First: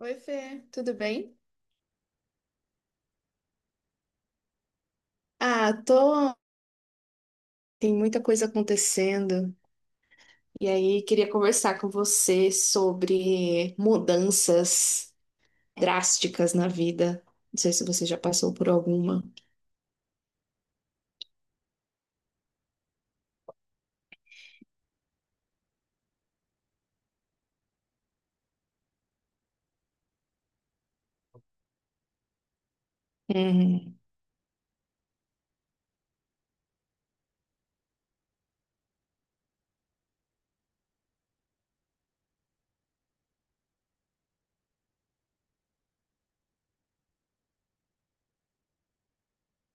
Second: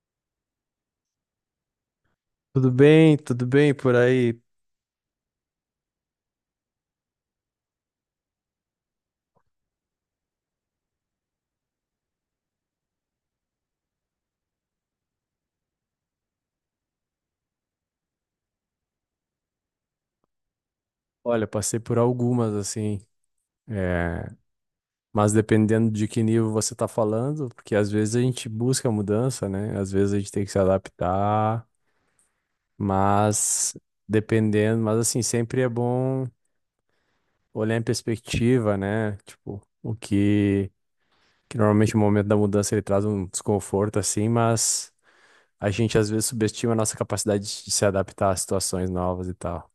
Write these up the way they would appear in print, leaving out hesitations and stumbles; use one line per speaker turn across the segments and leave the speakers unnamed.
Oi, Fê, tudo bem?
Tudo bem por aí.
Ah, tô. Tem muita coisa acontecendo. E aí, queria conversar com você sobre mudanças drásticas na vida. Não sei se você já passou por alguma.
Olha, passei por algumas assim, é, mas dependendo de que nível você está falando, porque às vezes a gente busca mudança, né? Às vezes a gente tem que se adaptar, mas
Uhum.
dependendo, mas assim, sempre é bom olhar em perspectiva, né? Tipo, que normalmente o momento da mudança ele traz um desconforto assim, mas a gente às vezes subestima a nossa capacidade de se adaptar a situações novas e tal.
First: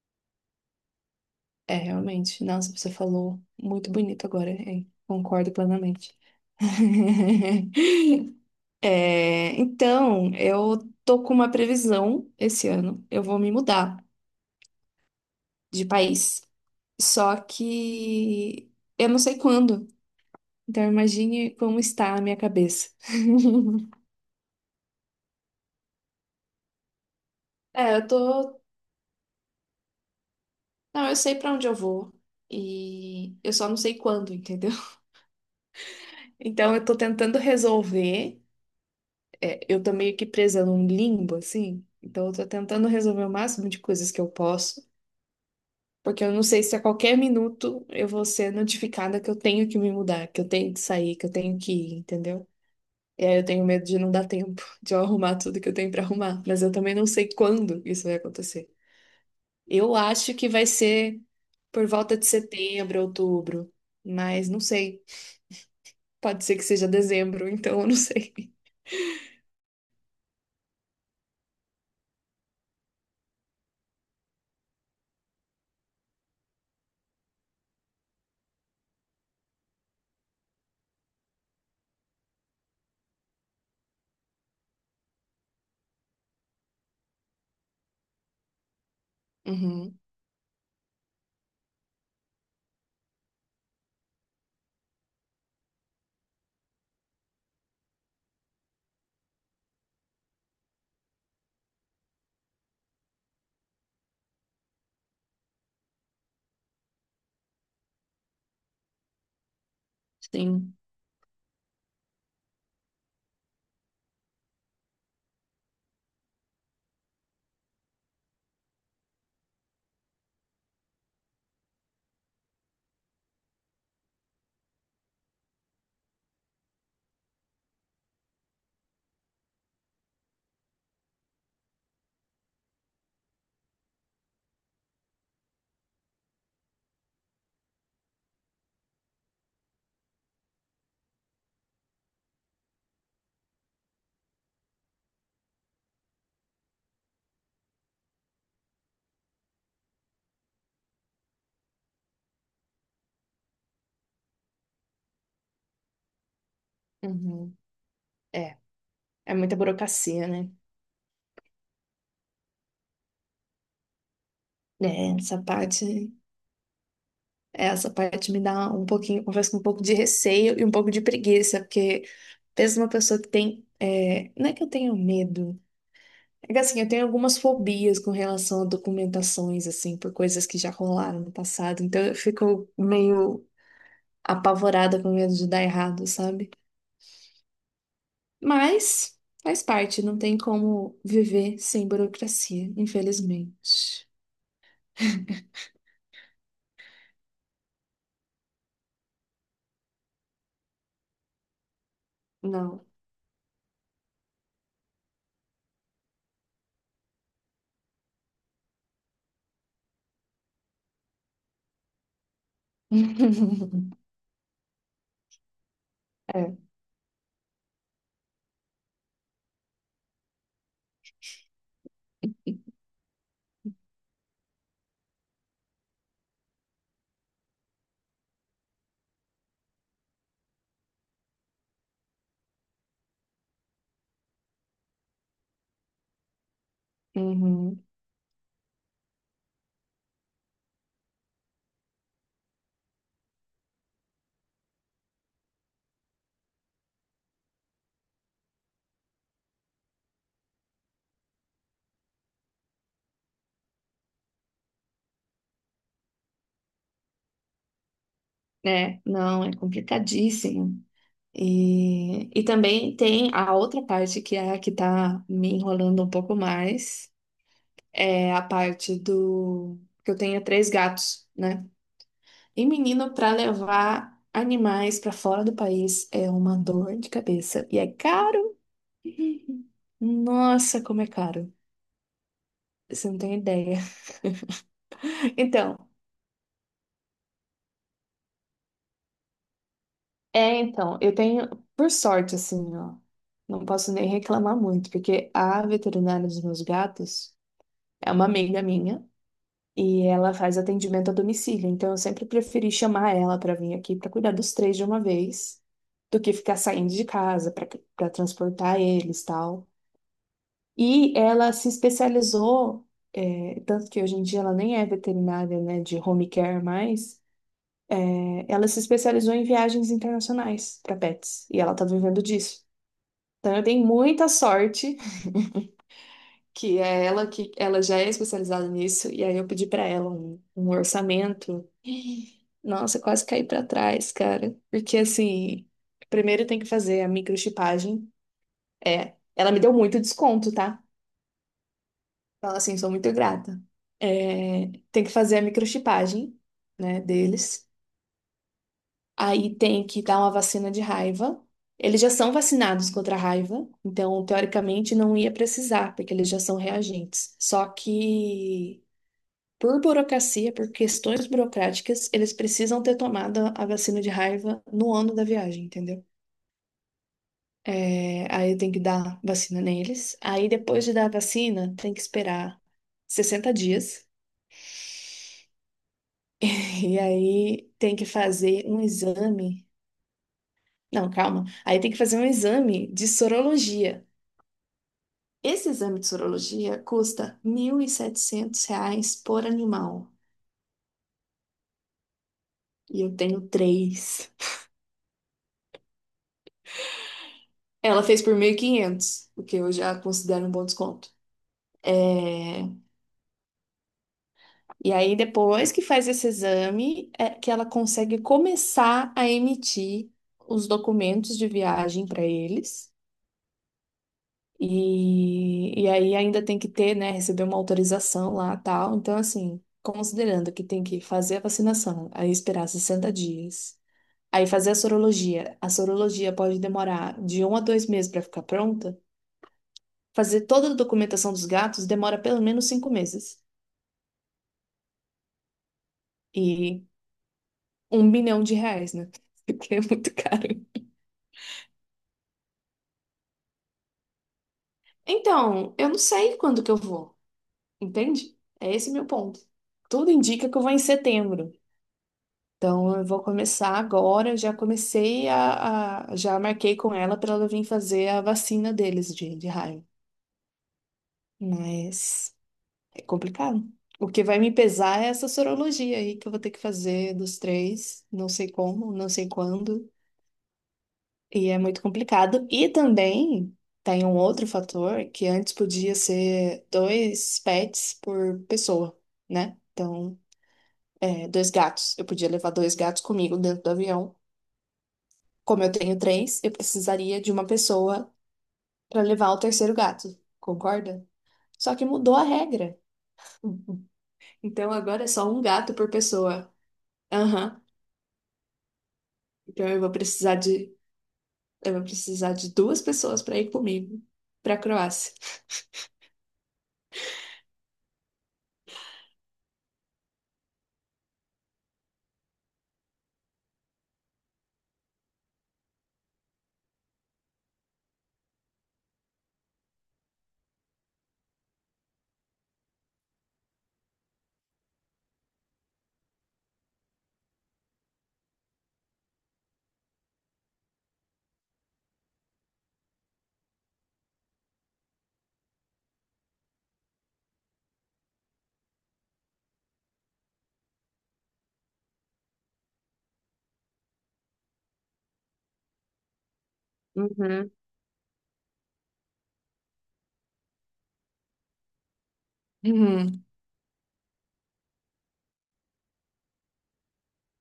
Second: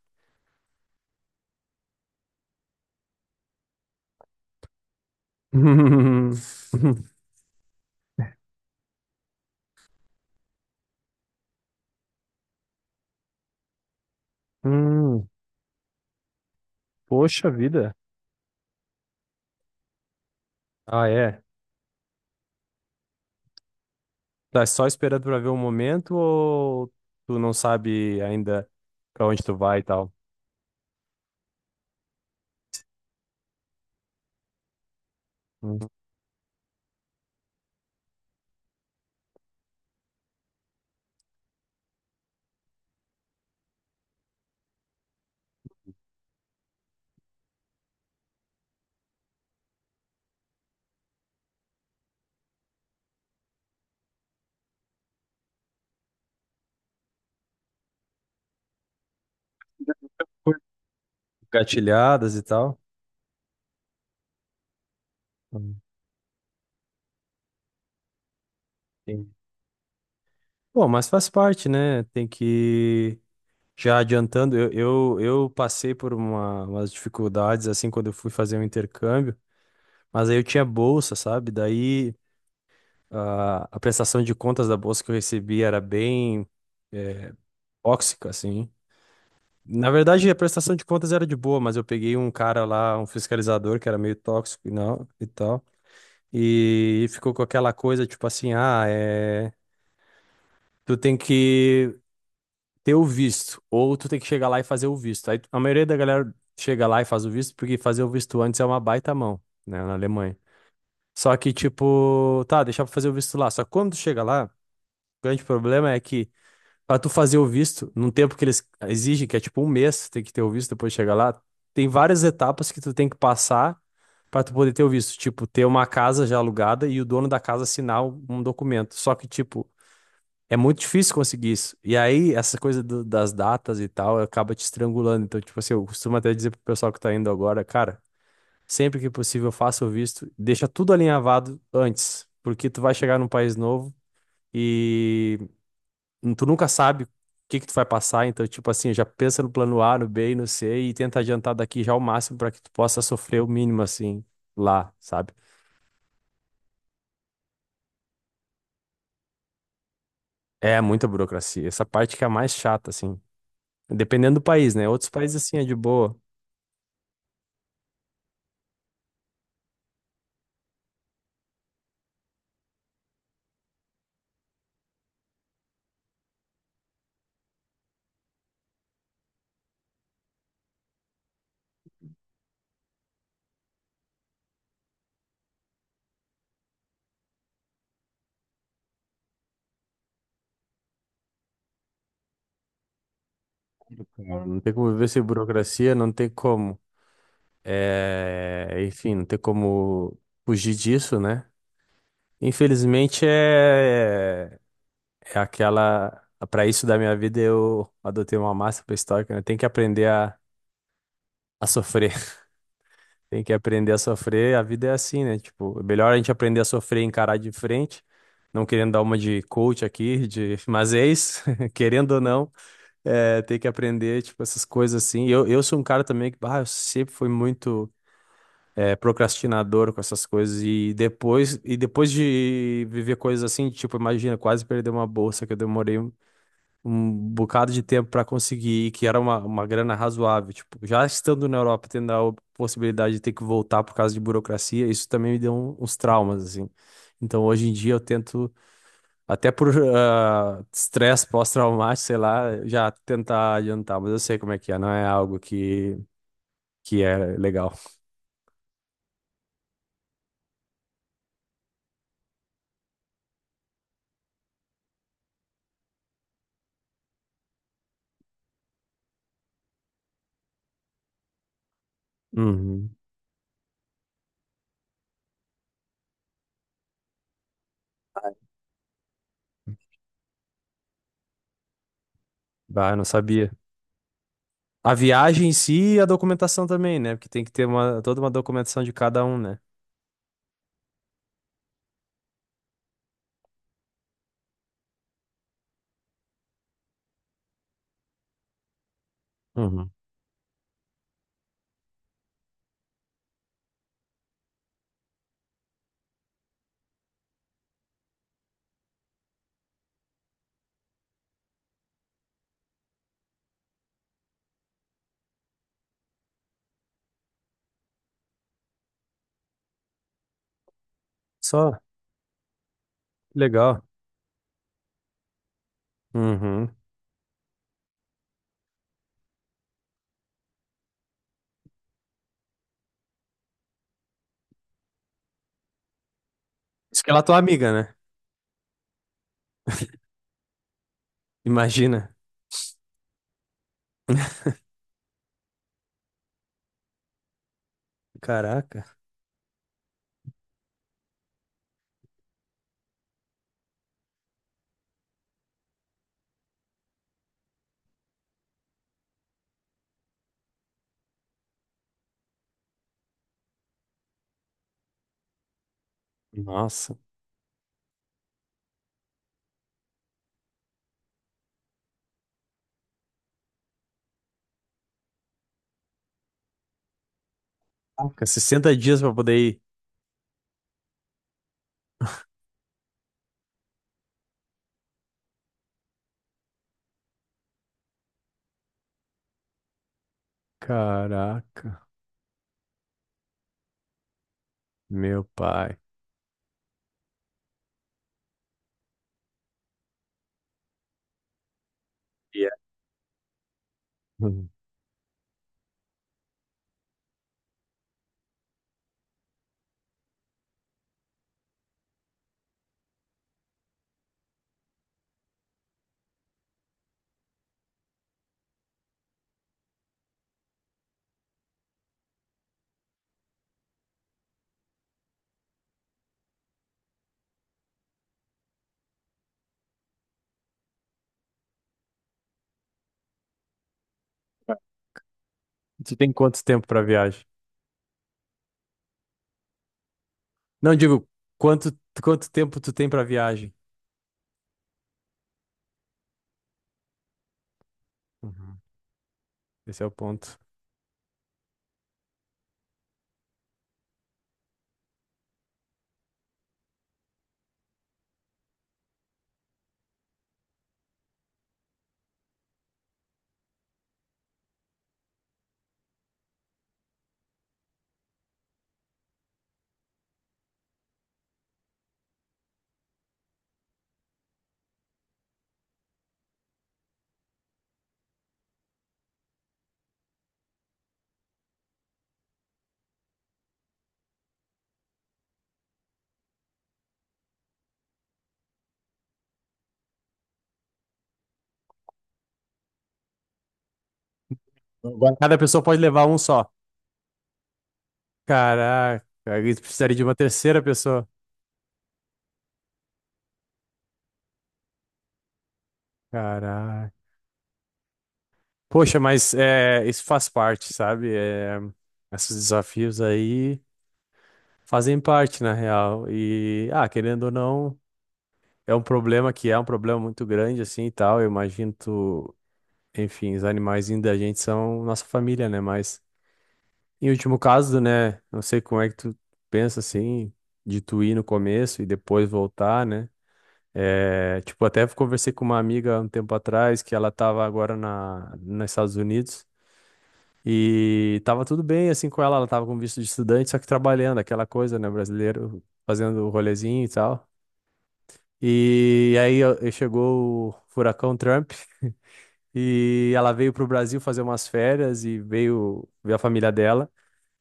É, realmente. Nossa, você falou muito bonito agora, hein? Concordo plenamente. É, então, eu tô com uma previsão esse ano. Eu vou me mudar
Hum.
de país. Só
Poxa vida.
que eu não sei quando. Então
Ah, é.
imagine como está a minha cabeça.
Tá só esperando pra ver o momento ou tu não
É, eu
sabe
tô.
ainda pra onde tu vai e tal?
Não, eu sei pra onde eu vou. E eu só não sei quando, entendeu?
Hum.
Então eu tô tentando resolver. É, eu tô meio que presa num limbo, assim. Então eu tô tentando resolver o máximo de coisas que eu posso. Porque eu não sei se a qualquer minuto eu vou ser notificada que eu tenho que me mudar, que eu tenho que sair, que eu tenho que ir, entendeu? E aí eu tenho medo de não dar tempo de eu arrumar tudo que eu tenho pra arrumar. Mas eu também não sei quando isso vai acontecer. Eu acho que vai ser por volta de
Gatilhadas e tal?
setembro, outubro. Mas não sei.
Hum,
Pode ser que seja dezembro, então eu não sei.
Entendi. Bom, mas faz parte, né? Tem que. Já adiantando, eu passei por umas dificuldades assim quando eu fui fazer o intercâmbio, mas aí eu tinha bolsa, sabe? Daí a prestação de contas da bolsa que eu recebi era bem é, tóxica, assim. Na
Uhum,
verdade, a prestação de contas era de boa, mas eu peguei um cara lá, um fiscalizador que era meio tóxico e não, e tal. E ficou com aquela coisa, tipo assim, ah, tu tem que ter o visto, ou tu tem que chegar lá e fazer o visto. Aí a maioria da galera chega lá e faz o visto, porque fazer o visto antes é uma baita mão, né, na Alemanha.
sim.
Só que, tipo, tá, deixar pra fazer o visto lá. Só que quando tu chega lá, o grande problema é que pra tu fazer o visto, num tempo que eles exigem, que é tipo um mês, tem que ter o visto depois de chegar lá, tem várias etapas que tu tem que passar pra tu poder ter o visto. Tipo, ter uma casa já alugada e o dono da casa assinar um documento. Só que, tipo, é muito difícil conseguir isso. E aí, essa coisa das datas e tal, acaba te estrangulando. Então, tipo assim, eu costumo até dizer pro pessoal que tá indo agora, cara, sempre que possível, faça o visto, deixa tudo alinhavado antes, porque tu vai chegar num país novo. E tu nunca sabe o que que tu vai passar, então, tipo assim, já pensa no plano A, no B e no C e tenta adiantar daqui já o máximo para que tu possa sofrer o mínimo, assim, lá, sabe?
Uhum. É. É muita burocracia, né?
É muita burocracia. Essa parte que é a mais chata, assim. Dependendo do país, né?
É,
Outros países,
essa
assim, é de
parte.
boa.
Essa parte me dá um pouquinho, confesso, que um pouco de receio e um pouco de preguiça, porque pensa uma pessoa que tem. Não é que eu tenho medo. É que, assim, eu tenho algumas fobias com relação a documentações, assim, por coisas que já rolaram no passado. Então eu fico meio apavorada com medo de dar errado, sabe? Mas faz parte, não tem como viver sem burocracia, infelizmente.
Não tem como viver sem burocracia, não tem como. Enfim, não tem como fugir disso, né?
Não.
Infelizmente, é aquela. Para isso da minha vida, eu adotei uma máxima estoica, né? Tem que aprender a sofrer. Tem que aprender a sofrer, a vida é assim, né? Tipo, é melhor a gente aprender a
É.
sofrer e encarar de frente, não querendo dar uma de coach aqui, de... mas é isso, querendo ou não, tem que aprender, tipo, essas coisas assim. Eu sou um cara também que, bah, eu sempre fui muito procrastinador com essas coisas e depois, de viver coisas assim, tipo, imagina, quase perder uma bolsa que eu demorei um bocado de
Uhum.
tempo para conseguir, e que era uma grana razoável. Tipo, já estando na Europa, tendo a possibilidade de ter que voltar por causa de burocracia, isso também me deu uns traumas, assim. Então, hoje em dia, eu tento, até por ah, estresse pós-traumático, sei lá, já tentar adiantar, mas eu sei como é que é, não é algo que é legal.
É, não, é complicadíssimo. E também tem a outra parte que é a que tá me enrolando um pouco mais, é a parte do que eu tenho três gatos, né? E
Uhum.
menino, para levar animais para fora do país é uma dor de cabeça e é caro. Nossa, como é caro.
Bah, eu não
Você não tem
sabia.
ideia.
A viagem em
Então,
si e a documentação também, né? Porque tem que ter uma, toda uma documentação de cada um, né?
É, então, eu tenho, por sorte, assim, ó, não posso nem reclamar muito, porque a veterinária dos meus gatos é uma amiga minha
Uhum.
e ela faz atendimento a domicílio, então eu sempre preferi chamar ela para vir aqui para cuidar dos três de uma vez, do que ficar saindo de casa para transportar eles, tal. E ela se especializou, tanto que hoje em dia ela nem é veterinária, né, de home care mais, ela se especializou em viagens internacionais para pets e ela
Só,
tá vivendo disso. Então eu
legal.
dei muita sorte
Uhum.
que é ela que ela já é especializada nisso e aí eu pedi para ela um orçamento. Nossa, eu quase caí para trás, cara, porque assim, primeiro tem que fazer
Isso
a
que ela é tua amiga, né?
microchipagem. É, ela me deu muito desconto, tá?
Imagina.
Então assim, sou muito grata. É, tem que fazer a microchipagem, né, deles.
Caraca.
Aí tem que dar uma vacina de raiva. Eles já são vacinados contra a raiva, então teoricamente não ia precisar, porque eles já são reagentes. Só que por burocracia, por questões burocráticas, eles precisam ter tomado a vacina de raiva no ano da viagem, entendeu?
Nossa.
É, aí tem que dar vacina neles. Aí depois de dar a vacina, tem que esperar 60 dias. E aí tem que
Caraca,
fazer
60
um
dias pra poder ir.
exame. Não, calma. Aí tem que fazer um exame de sorologia. Esse exame de sorologia custa R$ 1.700 por animal.
Caraca.
E eu tenho três.
Meu pai.
Ela fez por 1.500, o que eu já considero um bom desconto.
Yeah.
É.
Hum.
E aí, depois que faz esse exame, é que ela consegue começar a emitir os documentos de viagem para eles. E aí ainda tem que ter, né, receber uma autorização lá, tal. Então, assim, considerando que tem que fazer a vacinação, aí esperar 60 dias, aí fazer a sorologia. A sorologia pode demorar de 1 a 2 meses para ficar pronta. Fazer toda a documentação dos gatos demora pelo menos 5 meses.
Tu tem quanto tempo pra
E
viagem?
1 bilhão de reais, né? Porque é muito caro.
Não, digo, quanto, quanto tempo tu tem pra viagem?
Então, eu não sei quando que eu vou, entende?
Uhum.
É esse meu ponto.
Esse é o
Tudo
ponto.
indica que eu vou em setembro. Então, eu vou começar agora. Eu já comecei já marquei com ela para ela vir fazer a vacina deles de raiva. Mas é complicado. O que vai me pesar é essa sorologia aí que eu vou ter que fazer dos três, não sei como, não sei quando, e é muito complicado. E também tem um outro fator que antes podia ser dois pets por pessoa, né? Então, dois gatos. Eu podia levar dois gatos comigo dentro do avião. Como eu tenho três, eu precisaria de uma pessoa para levar o terceiro gato, concorda? Só que mudou a regra. Então agora é
Agora,
só
cada
um
pessoa
gato
pode
por
levar um só.
pessoa. Aham.
Caraca. Isso
Então eu vou
precisaria de uma
precisar
terceira
de
pessoa.
eu vou precisar de duas pessoas para ir comigo para Croácia.
Caraca. Poxa, mas é, isso faz parte, sabe? É, esses desafios aí. Fazem parte, na real. E, ah, querendo ou não, é um problema que é um problema muito grande, assim, e tal. Eu imagino tu, enfim, os animais da gente são nossa família, né? Mas, em último caso, né? Não sei como é que tu pensa, assim, de tu ir no começo e depois voltar, né? É, tipo, até conversei com uma amiga um tempo atrás, que ela tava agora nos Estados Unidos. E tava tudo bem, assim, com ela. Ela tava com visto de estudante, só que trabalhando, aquela coisa, né? Brasileiro fazendo o rolezinho e tal.
Uhum.
E aí ó, e chegou o furacão Trump e
Uhum.
ela veio para o Brasil fazer umas férias e veio ver a família dela.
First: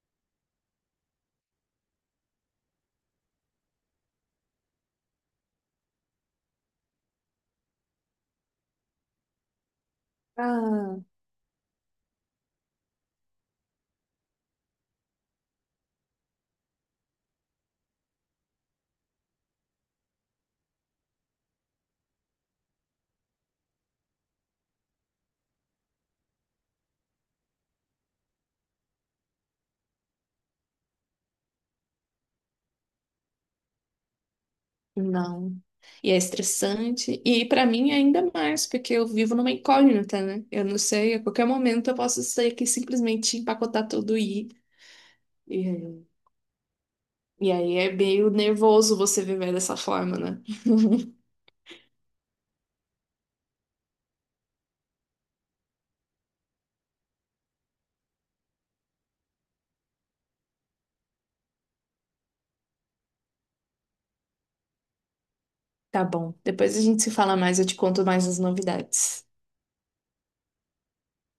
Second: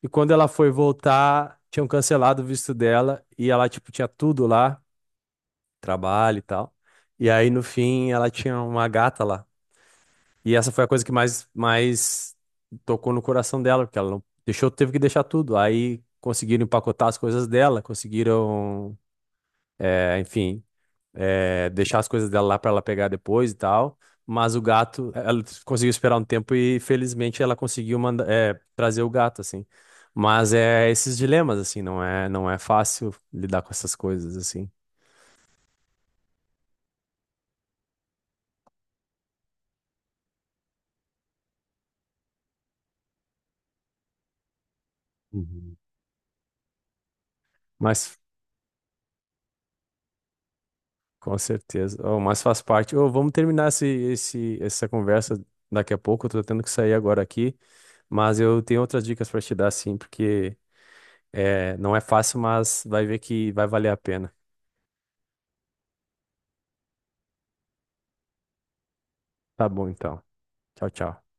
E quando ela foi voltar, tinham cancelado o visto dela e ela tipo tinha tudo lá, trabalho e tal. E aí no fim ela tinha uma gata lá. E essa foi a
Ah,
coisa que mais tocou no coração dela, porque ela não deixou, teve que deixar tudo. Aí conseguiram empacotar as coisas dela, conseguiram, enfim deixar as coisas dela lá para ela pegar depois e tal. Mas o gato, ela conseguiu esperar um tempo e felizmente ela conseguiu trazer o gato, assim. Mas é esses dilemas, assim, não é fácil lidar com essas coisas, assim.
não. E é estressante. E para mim é ainda mais, porque eu vivo numa incógnita, né? Eu não sei, a qualquer momento eu posso sair aqui e simplesmente empacotar tudo e
Uhum.
ir. E aí é
Mas
meio nervoso você viver dessa forma, né?
com certeza, oh, mas faz parte. Ô, vamos terminar essa conversa daqui a pouco. Eu tô tendo que sair agora aqui, mas eu tenho outras dicas para te dar, sim, porque não é fácil, mas vai ver que vai valer a pena.
Tá bom. Depois a gente se fala mais, eu te conto mais as novidades.
Tá bom, então. Tchau, tchau.